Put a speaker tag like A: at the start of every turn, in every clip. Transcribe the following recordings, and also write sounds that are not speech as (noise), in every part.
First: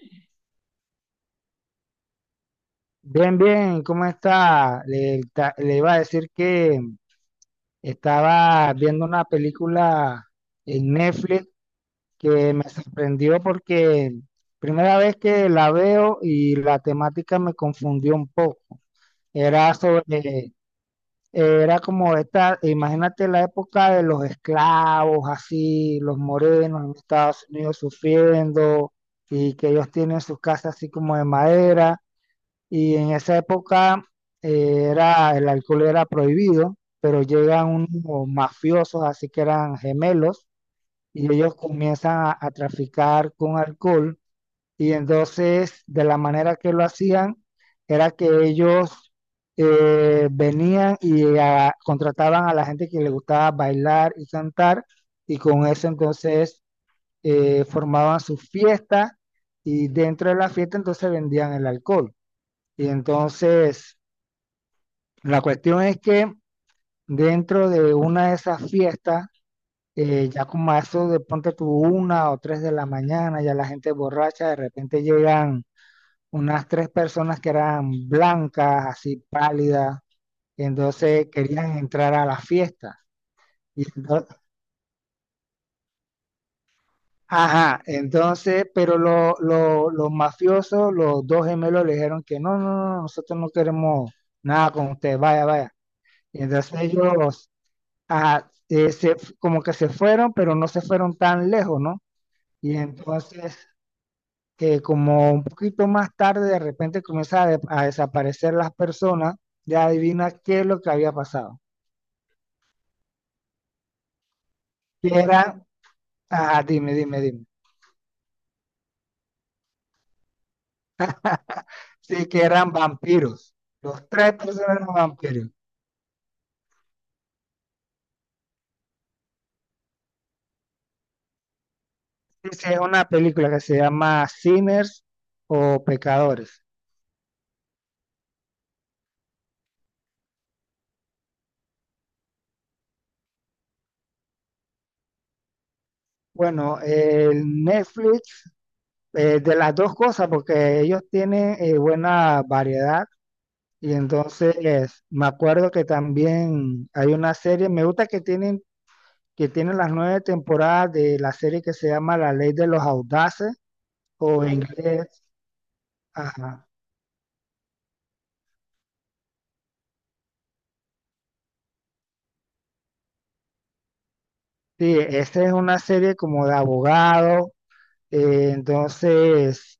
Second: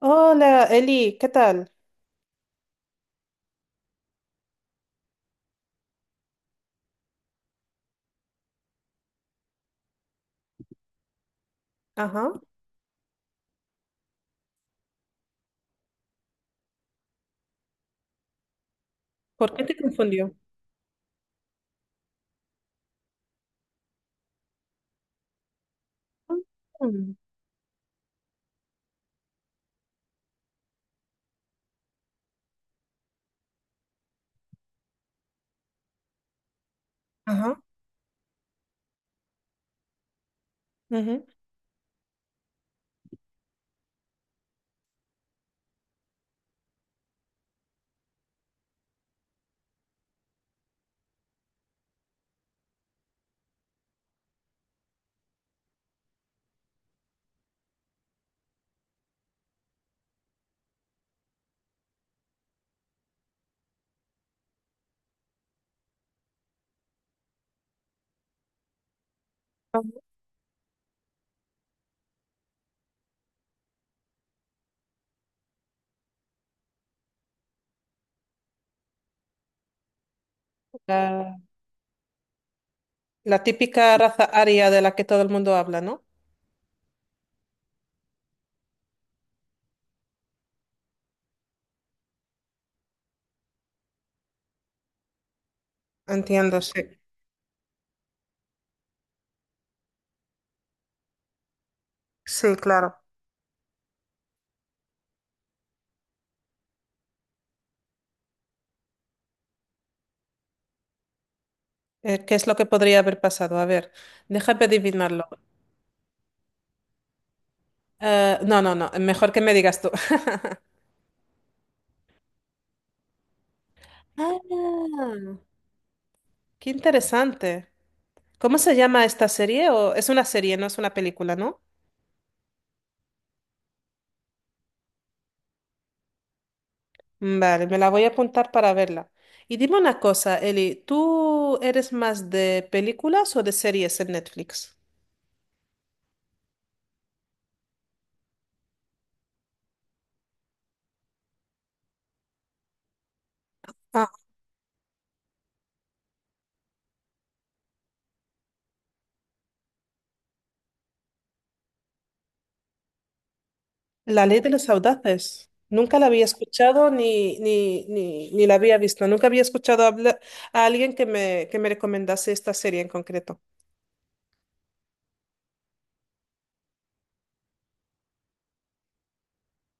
A: Hola, Eli, ¿qué tal?
B: Bien, bien, ¿cómo está? Le iba a decir que estaba viendo una película en Netflix
A: Ajá.
B: que me sorprendió porque primera vez que la veo y la temática me confundió un poco.
A: ¿Por qué
B: Era
A: te confundió?
B: sobre, era como esta, imagínate la época de los esclavos, así, los morenos en
A: Mm.
B: Estados Unidos sufriendo y que ellos tienen sus casas así como de madera. Y en esa época el alcohol era prohibido, pero
A: Ajá.
B: llegan unos mafiosos, así que eran gemelos,
A: Ujú.
B: y ellos comienzan a traficar con alcohol. Y entonces, de la manera que lo hacían, era que ellos venían y contrataban a la gente que le gustaba bailar y cantar, y con eso entonces formaban sus fiestas, y dentro de la fiesta entonces vendían el alcohol. Y entonces la cuestión es que dentro de una de esas fiestas,
A: Vamos.
B: ya como a eso de ponte tú una o tres de la mañana, ya la gente borracha, de repente llegan unas tres personas que eran blancas, así pálidas, y entonces querían entrar a la fiesta.
A: La
B: Y
A: típica raza
B: ento-
A: aria de la que todo el mundo habla, ¿no?
B: ajá, entonces, pero los mafiosos, los dos gemelos le dijeron que no, no, no, nosotros no queremos nada con usted, vaya, vaya. Y
A: Entiendo,
B: entonces
A: sí.
B: ellos, ajá, como que se fueron, pero no se fueron tan lejos, ¿no?
A: Sí,
B: Y
A: claro.
B: entonces, como un poquito más tarde, de repente comienza a desaparecer las personas, ya adivina qué es lo que había pasado.
A: ¿Qué es lo que podría haber pasado? A ver, déjame
B: Que
A: adivinarlo.
B: eran, ajá, dime, dime, dime.
A: No, no, no, mejor que me digas tú. (laughs)
B: Sí, que eran vampiros. Los
A: Ah,
B: tres personas eran vampiros.
A: qué interesante. ¿Cómo se llama esta serie? ¿O es una serie, no es una película, ¿no?
B: Sí, es una película que se llama Sinners o Pecadores.
A: Mm, vale, me la voy a apuntar para verla. Y dime una cosa, Eli, ¿tú eres más de películas o de series en Netflix?
B: Bueno, el Netflix, de las dos cosas, porque ellos tienen buena variedad. Y
A: Ah,
B: entonces me acuerdo que también hay una serie, me gusta que tienen las nueve temporadas de la serie que se llama La Ley de los Audaces,
A: La Ley
B: o
A: de
B: en
A: los
B: inglés,
A: Audaces. Nunca la había
B: ajá.
A: escuchado ni, ni, ni, ni la había visto. Nunca había escuchado a alguien que que me recomendase esta serie en concreto.
B: Sí, esta es una serie como de abogado. eh, entonces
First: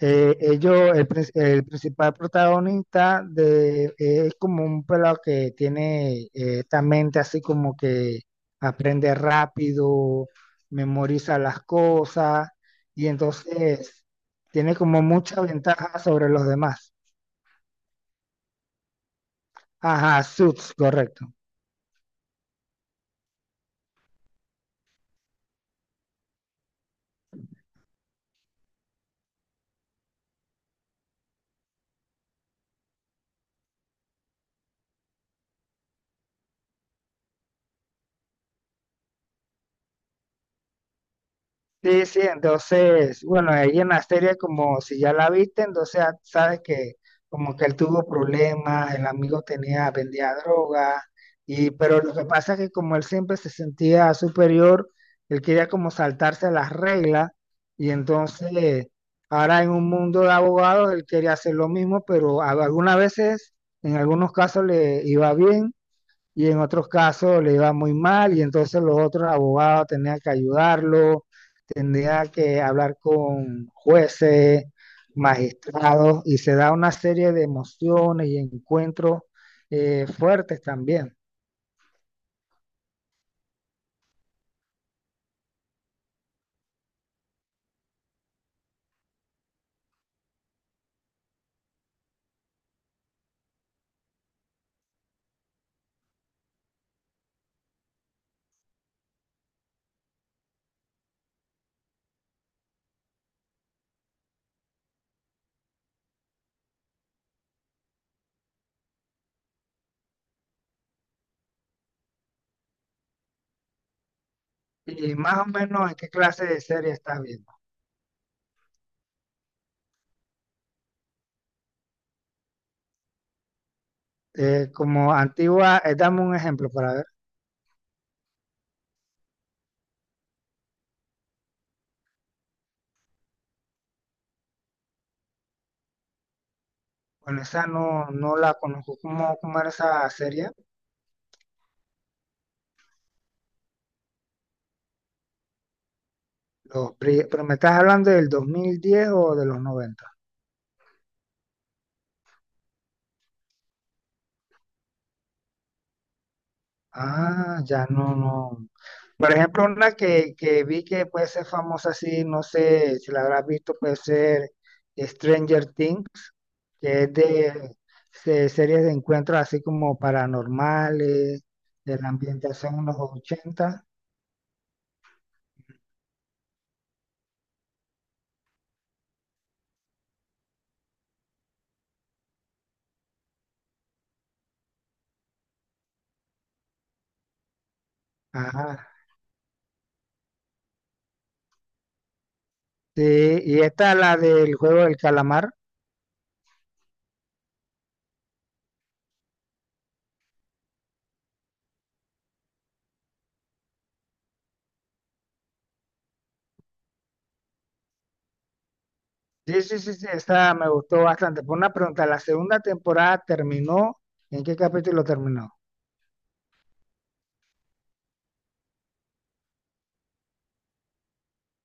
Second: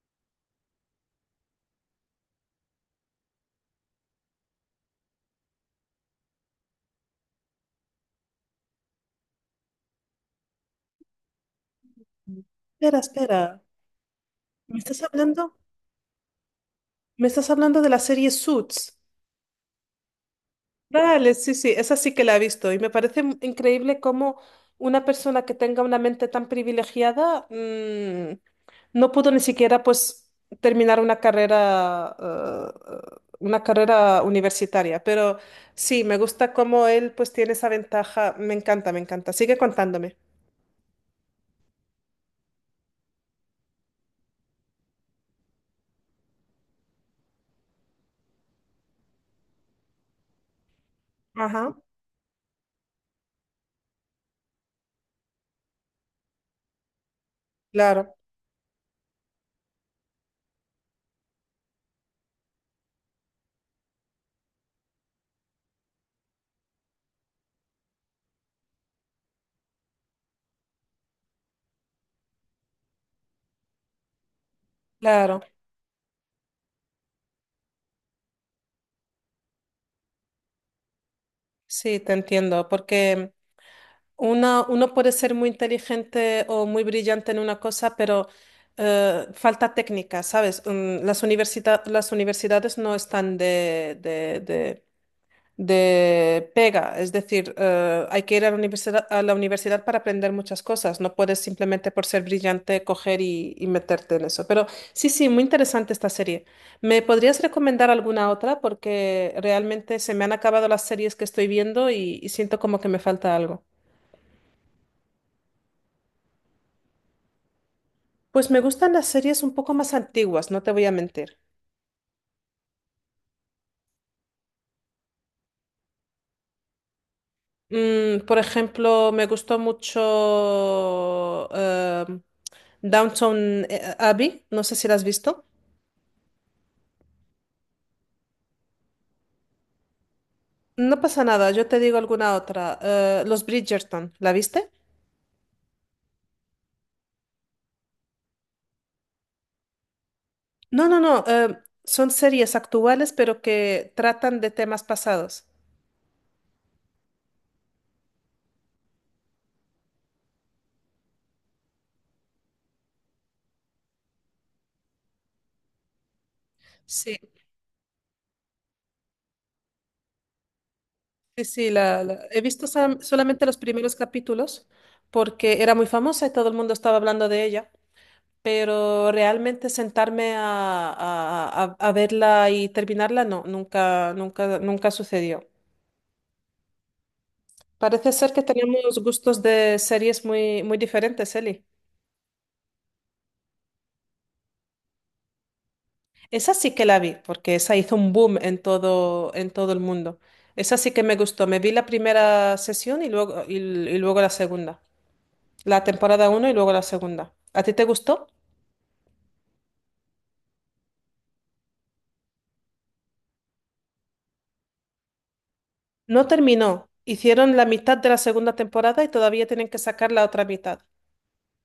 B: Eh, ellos, el, prin- el principal protagonista es como un pelado que tiene esta mente así como que aprende rápido, memoriza las cosas
A: Espera,
B: y
A: espera.
B: entonces tiene
A: ¿Me estás
B: como mucha
A: hablando?
B: ventaja sobre los demás.
A: ¿Me estás hablando de la serie Suits?
B: Ajá, Suits, correcto.
A: Vale, sí, sí, esa sí que la he visto y me parece increíble cómo una persona que tenga una mente tan privilegiada, mm, no pudo ni siquiera pues terminar una carrera, una carrera universitaria, pero sí, me gusta cómo él pues tiene esa ventaja, me encanta, me encanta. Sigue contándome.
B: Sí, sí, entonces, bueno, ahí en la serie como si ya la viste, entonces ya sabes que como que él tuvo problemas, el amigo tenía, vendía droga, y
A: Ajá.
B: pero lo que pasa es que como él siempre se sentía superior, él quería como saltarse las reglas, y
A: Claro,
B: entonces ahora en un mundo de abogados él quería hacer lo mismo, pero algunas veces, en algunos casos le iba bien y en otros casos le iba muy mal y entonces los otros abogados tenían que ayudarlo, tenían que hablar con jueces,
A: claro,
B: magistrados y se da una serie de emociones y encuentros fuertes también.
A: sí, te entiendo, porque uno puede ser muy inteligente o muy brillante en una cosa, pero falta técnica, ¿sabes? Mm, las universidades no están de pega, es decir, hay que ir a la universidad para aprender muchas cosas, no puedes simplemente por ser brillante coger y meterte en eso. Pero sí, sí, muy interesante esta serie. ¿Me podrías recomendar alguna otra? Porque realmente se me han acabado las series que estoy viendo y siento como que me falta algo.
B: Y más o menos en qué clase de serie estás viendo.
A: Pues me gustan las series un poco más antiguas, no te voy a mentir.
B: Como antigua, dame un ejemplo para ver.
A: Mm, por ejemplo, me gustó mucho Downton Abbey, no sé si la has visto.
B: Bueno, esa no, no la conozco. ¿Cómo era esa serie?
A: No pasa nada, yo te digo alguna otra. Los Bridgerton, ¿la viste?
B: Pero me estás hablando del 2010 o de los 90.
A: No, no, no, son series actuales pero que tratan de temas pasados.
B: Ah, ya no, no. Por ejemplo, una que vi que puede ser famosa así, no sé si la habrás visto, puede ser Stranger Things, que es
A: Sí,
B: series de encuentros así como paranormales,
A: sí, sí,
B: de la
A: he visto
B: ambientación en los
A: solamente los
B: 80.
A: primeros capítulos porque era muy famosa y todo el mundo estaba hablando de ella. Pero realmente sentarme a, a verla y terminarla, no, nunca, nunca, nunca sucedió. Parece ser que
B: Ajá.
A: tenemos gustos de series muy, muy diferentes, Eli.
B: Sí, y esta la del juego del calamar.
A: Esa sí que la vi, porque esa hizo un boom en todo el mundo. Esa sí que me gustó. Me vi la primera sesión y luego la segunda. La temporada uno y luego la segunda. ¿A ti te gustó?
B: Sí, sí, sí, sí, esta me gustó bastante. Por una pregunta, ¿la segunda temporada terminó? ¿En qué capítulo terminó?
A: No terminó. Hicieron la mitad de la segunda temporada y todavía tienen que sacar la otra mitad.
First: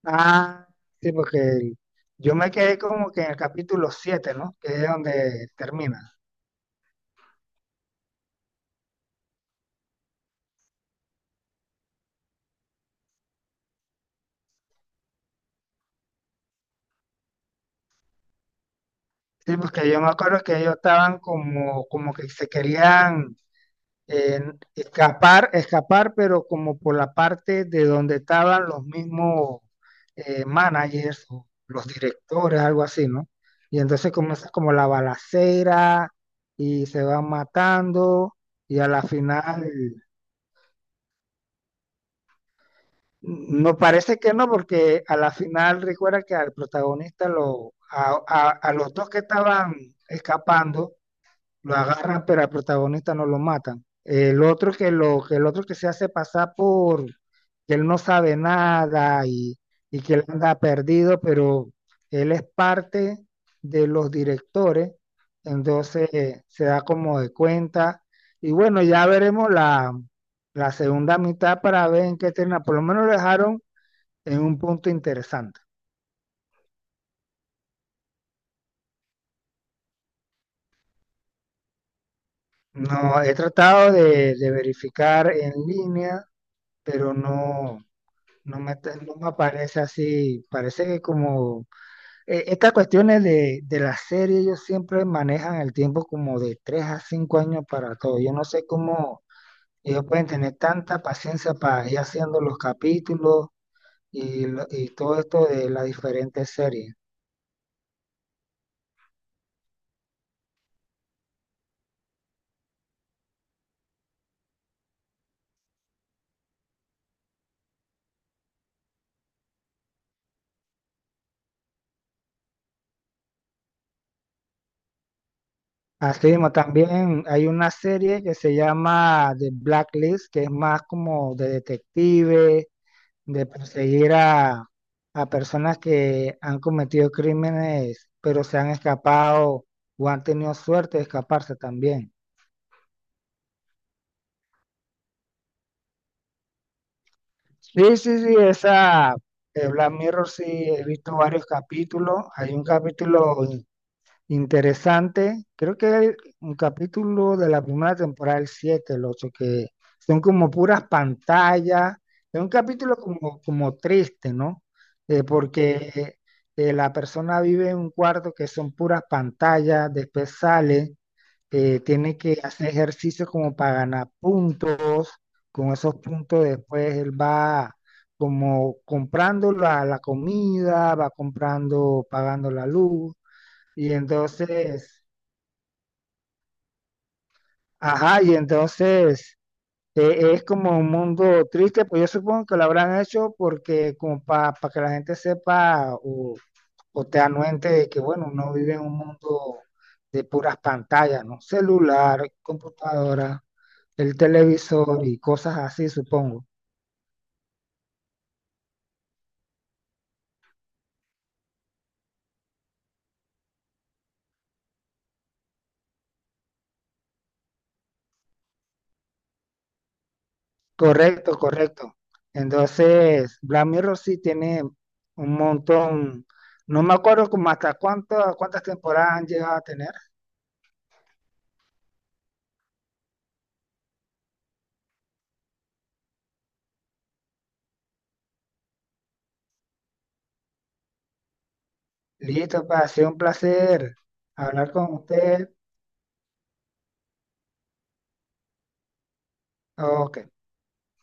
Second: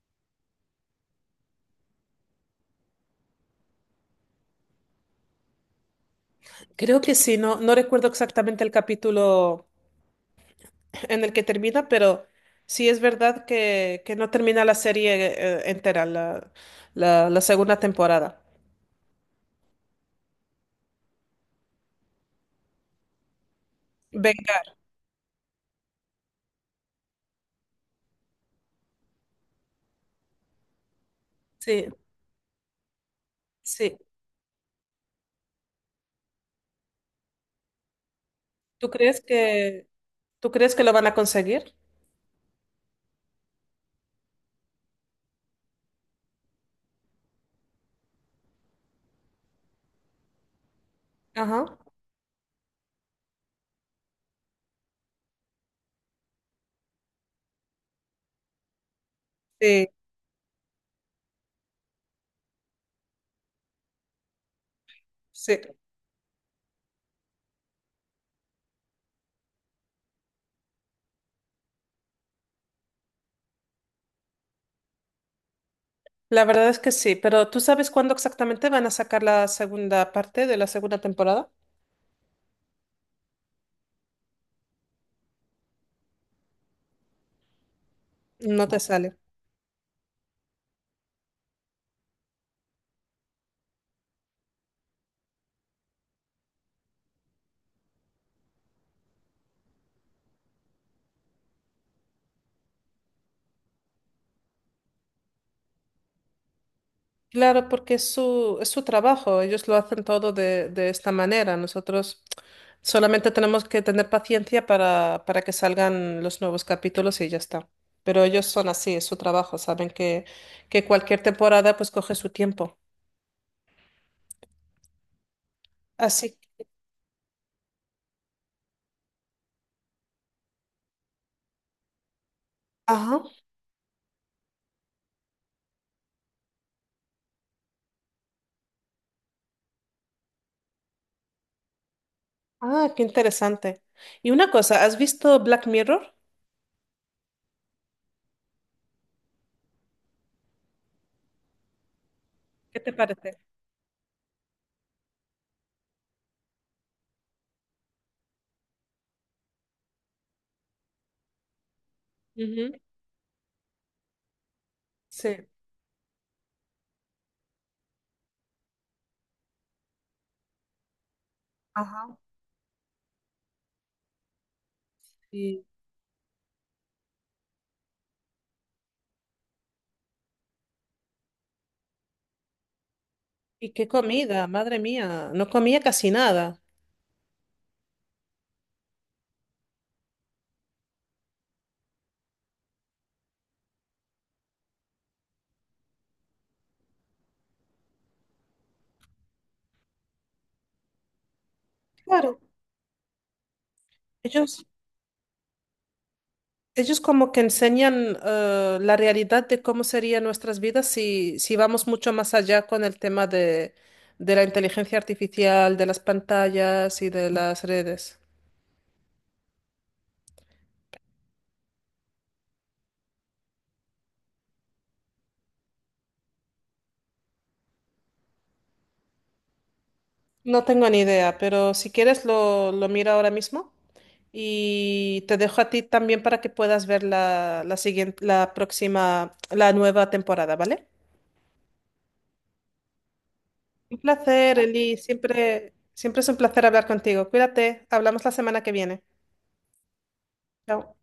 B: Ah, sí, porque yo me quedé como que en el capítulo 7, ¿no? Que es donde termina.
A: Creo que sí, no, no recuerdo exactamente el capítulo (laughs) en el que termina, pero sí es verdad que no termina la serie entera, la segunda temporada.
B: Sí, porque yo me acuerdo que ellos estaban como que se querían eh,
A: Vengar,
B: escapar, pero como por la parte de donde estaban los mismos managers, o los
A: sí,
B: directores, algo así, ¿no? Y
A: sí.
B: entonces comienza como la balacera y se van matando y a
A: ¿Tú
B: la
A: crees
B: final...
A: que, tú crees que lo van a conseguir?
B: Mm, no parece que no, porque a la final recuerda que al protagonista, a los dos que estaban escapando,
A: Ajá,
B: lo agarran, pero al protagonista no lo matan. El otro que el otro que se hace pasar por que él no sabe nada y,
A: sí,
B: y que él anda perdido, pero él es parte de los directores,
A: sí.
B: entonces se da como de cuenta. Y bueno, ya veremos la segunda mitad para ver en qué termina. Por lo menos lo dejaron en un punto interesante.
A: La verdad es que sí, pero ¿tú sabes cuándo exactamente van a sacar la segunda parte de la segunda temporada?
B: No, he tratado de verificar en línea, pero no. No
A: No
B: me,
A: te
B: te-
A: sale.
B: no me parece así, parece que como estas cuestiones de la serie, ellos siempre manejan el tiempo como de 3 a 5 años para todo. Yo no sé cómo ellos pueden tener tanta paciencia para ir haciendo los capítulos y todo esto de las diferentes series.
A: Claro, porque es su trabajo, ellos lo hacen todo de esta manera. Nosotros solamente tenemos que tener paciencia para que salgan los nuevos capítulos y ya está. Pero ellos son así, es su trabajo, saben que cualquier temporada pues coge su tiempo.
B: Así
A: Así.
B: mismo, también hay una serie que se llama The Blacklist, que es más como de detective
A: Ajá.
B: de perseguir a personas que han cometido crímenes, pero se han escapado o han tenido suerte de escaparse también.
A: Ah, qué interesante. Y una cosa, ¿has visto Black Mirror?
B: Sí, sí, sí, esa, Black Mirror sí he visto varios capítulos. Hay un
A: ¿Qué te
B: capítulo
A: parece?
B: interesante, creo que hay un capítulo de la primera temporada, el 7 el 8 que son como puras pantallas, es un
A: Ujú.
B: capítulo como triste, ¿no?
A: Sí.
B: Porque la persona vive en un cuarto que son puras pantallas, después sale,
A: Ajá.
B: tiene que hacer ejercicio como para ganar puntos,
A: Y,
B: con esos puntos después él va como comprando la comida, va comprando, pagando la luz
A: y qué
B: y
A: comida, madre
B: entonces,
A: mía, no comía casi nada.
B: ajá, y entonces es como un mundo triste, pues yo supongo que lo habrán hecho porque como para que la gente sepa o te anuente de que, bueno, uno vive en un mundo de puras pantallas, ¿no? Celular,
A: Claro,
B: computadora, el
A: ellos.
B: televisor y cosas así, supongo.
A: Ellos como que enseñan, la realidad de cómo serían nuestras vidas si, si vamos mucho más allá con el tema de la inteligencia artificial, de las pantallas y de las redes.
B: Correcto, correcto. Entonces, Black Mirror sí tiene un montón, no me acuerdo como hasta cuántas temporadas han llegado a tener.
A: No tengo ni idea, pero si quieres lo miro ahora mismo y te dejo a ti también para que puedas ver la, la siguiente, la próxima, la nueva temporada, ¿vale?
B: Listo, pa, ha sido un placer
A: Un placer,
B: hablar con
A: Eli.
B: usted.
A: Siempre, siempre es un placer hablar contigo. Cuídate. Hablamos la semana que viene.
B: Ok.
A: Chao.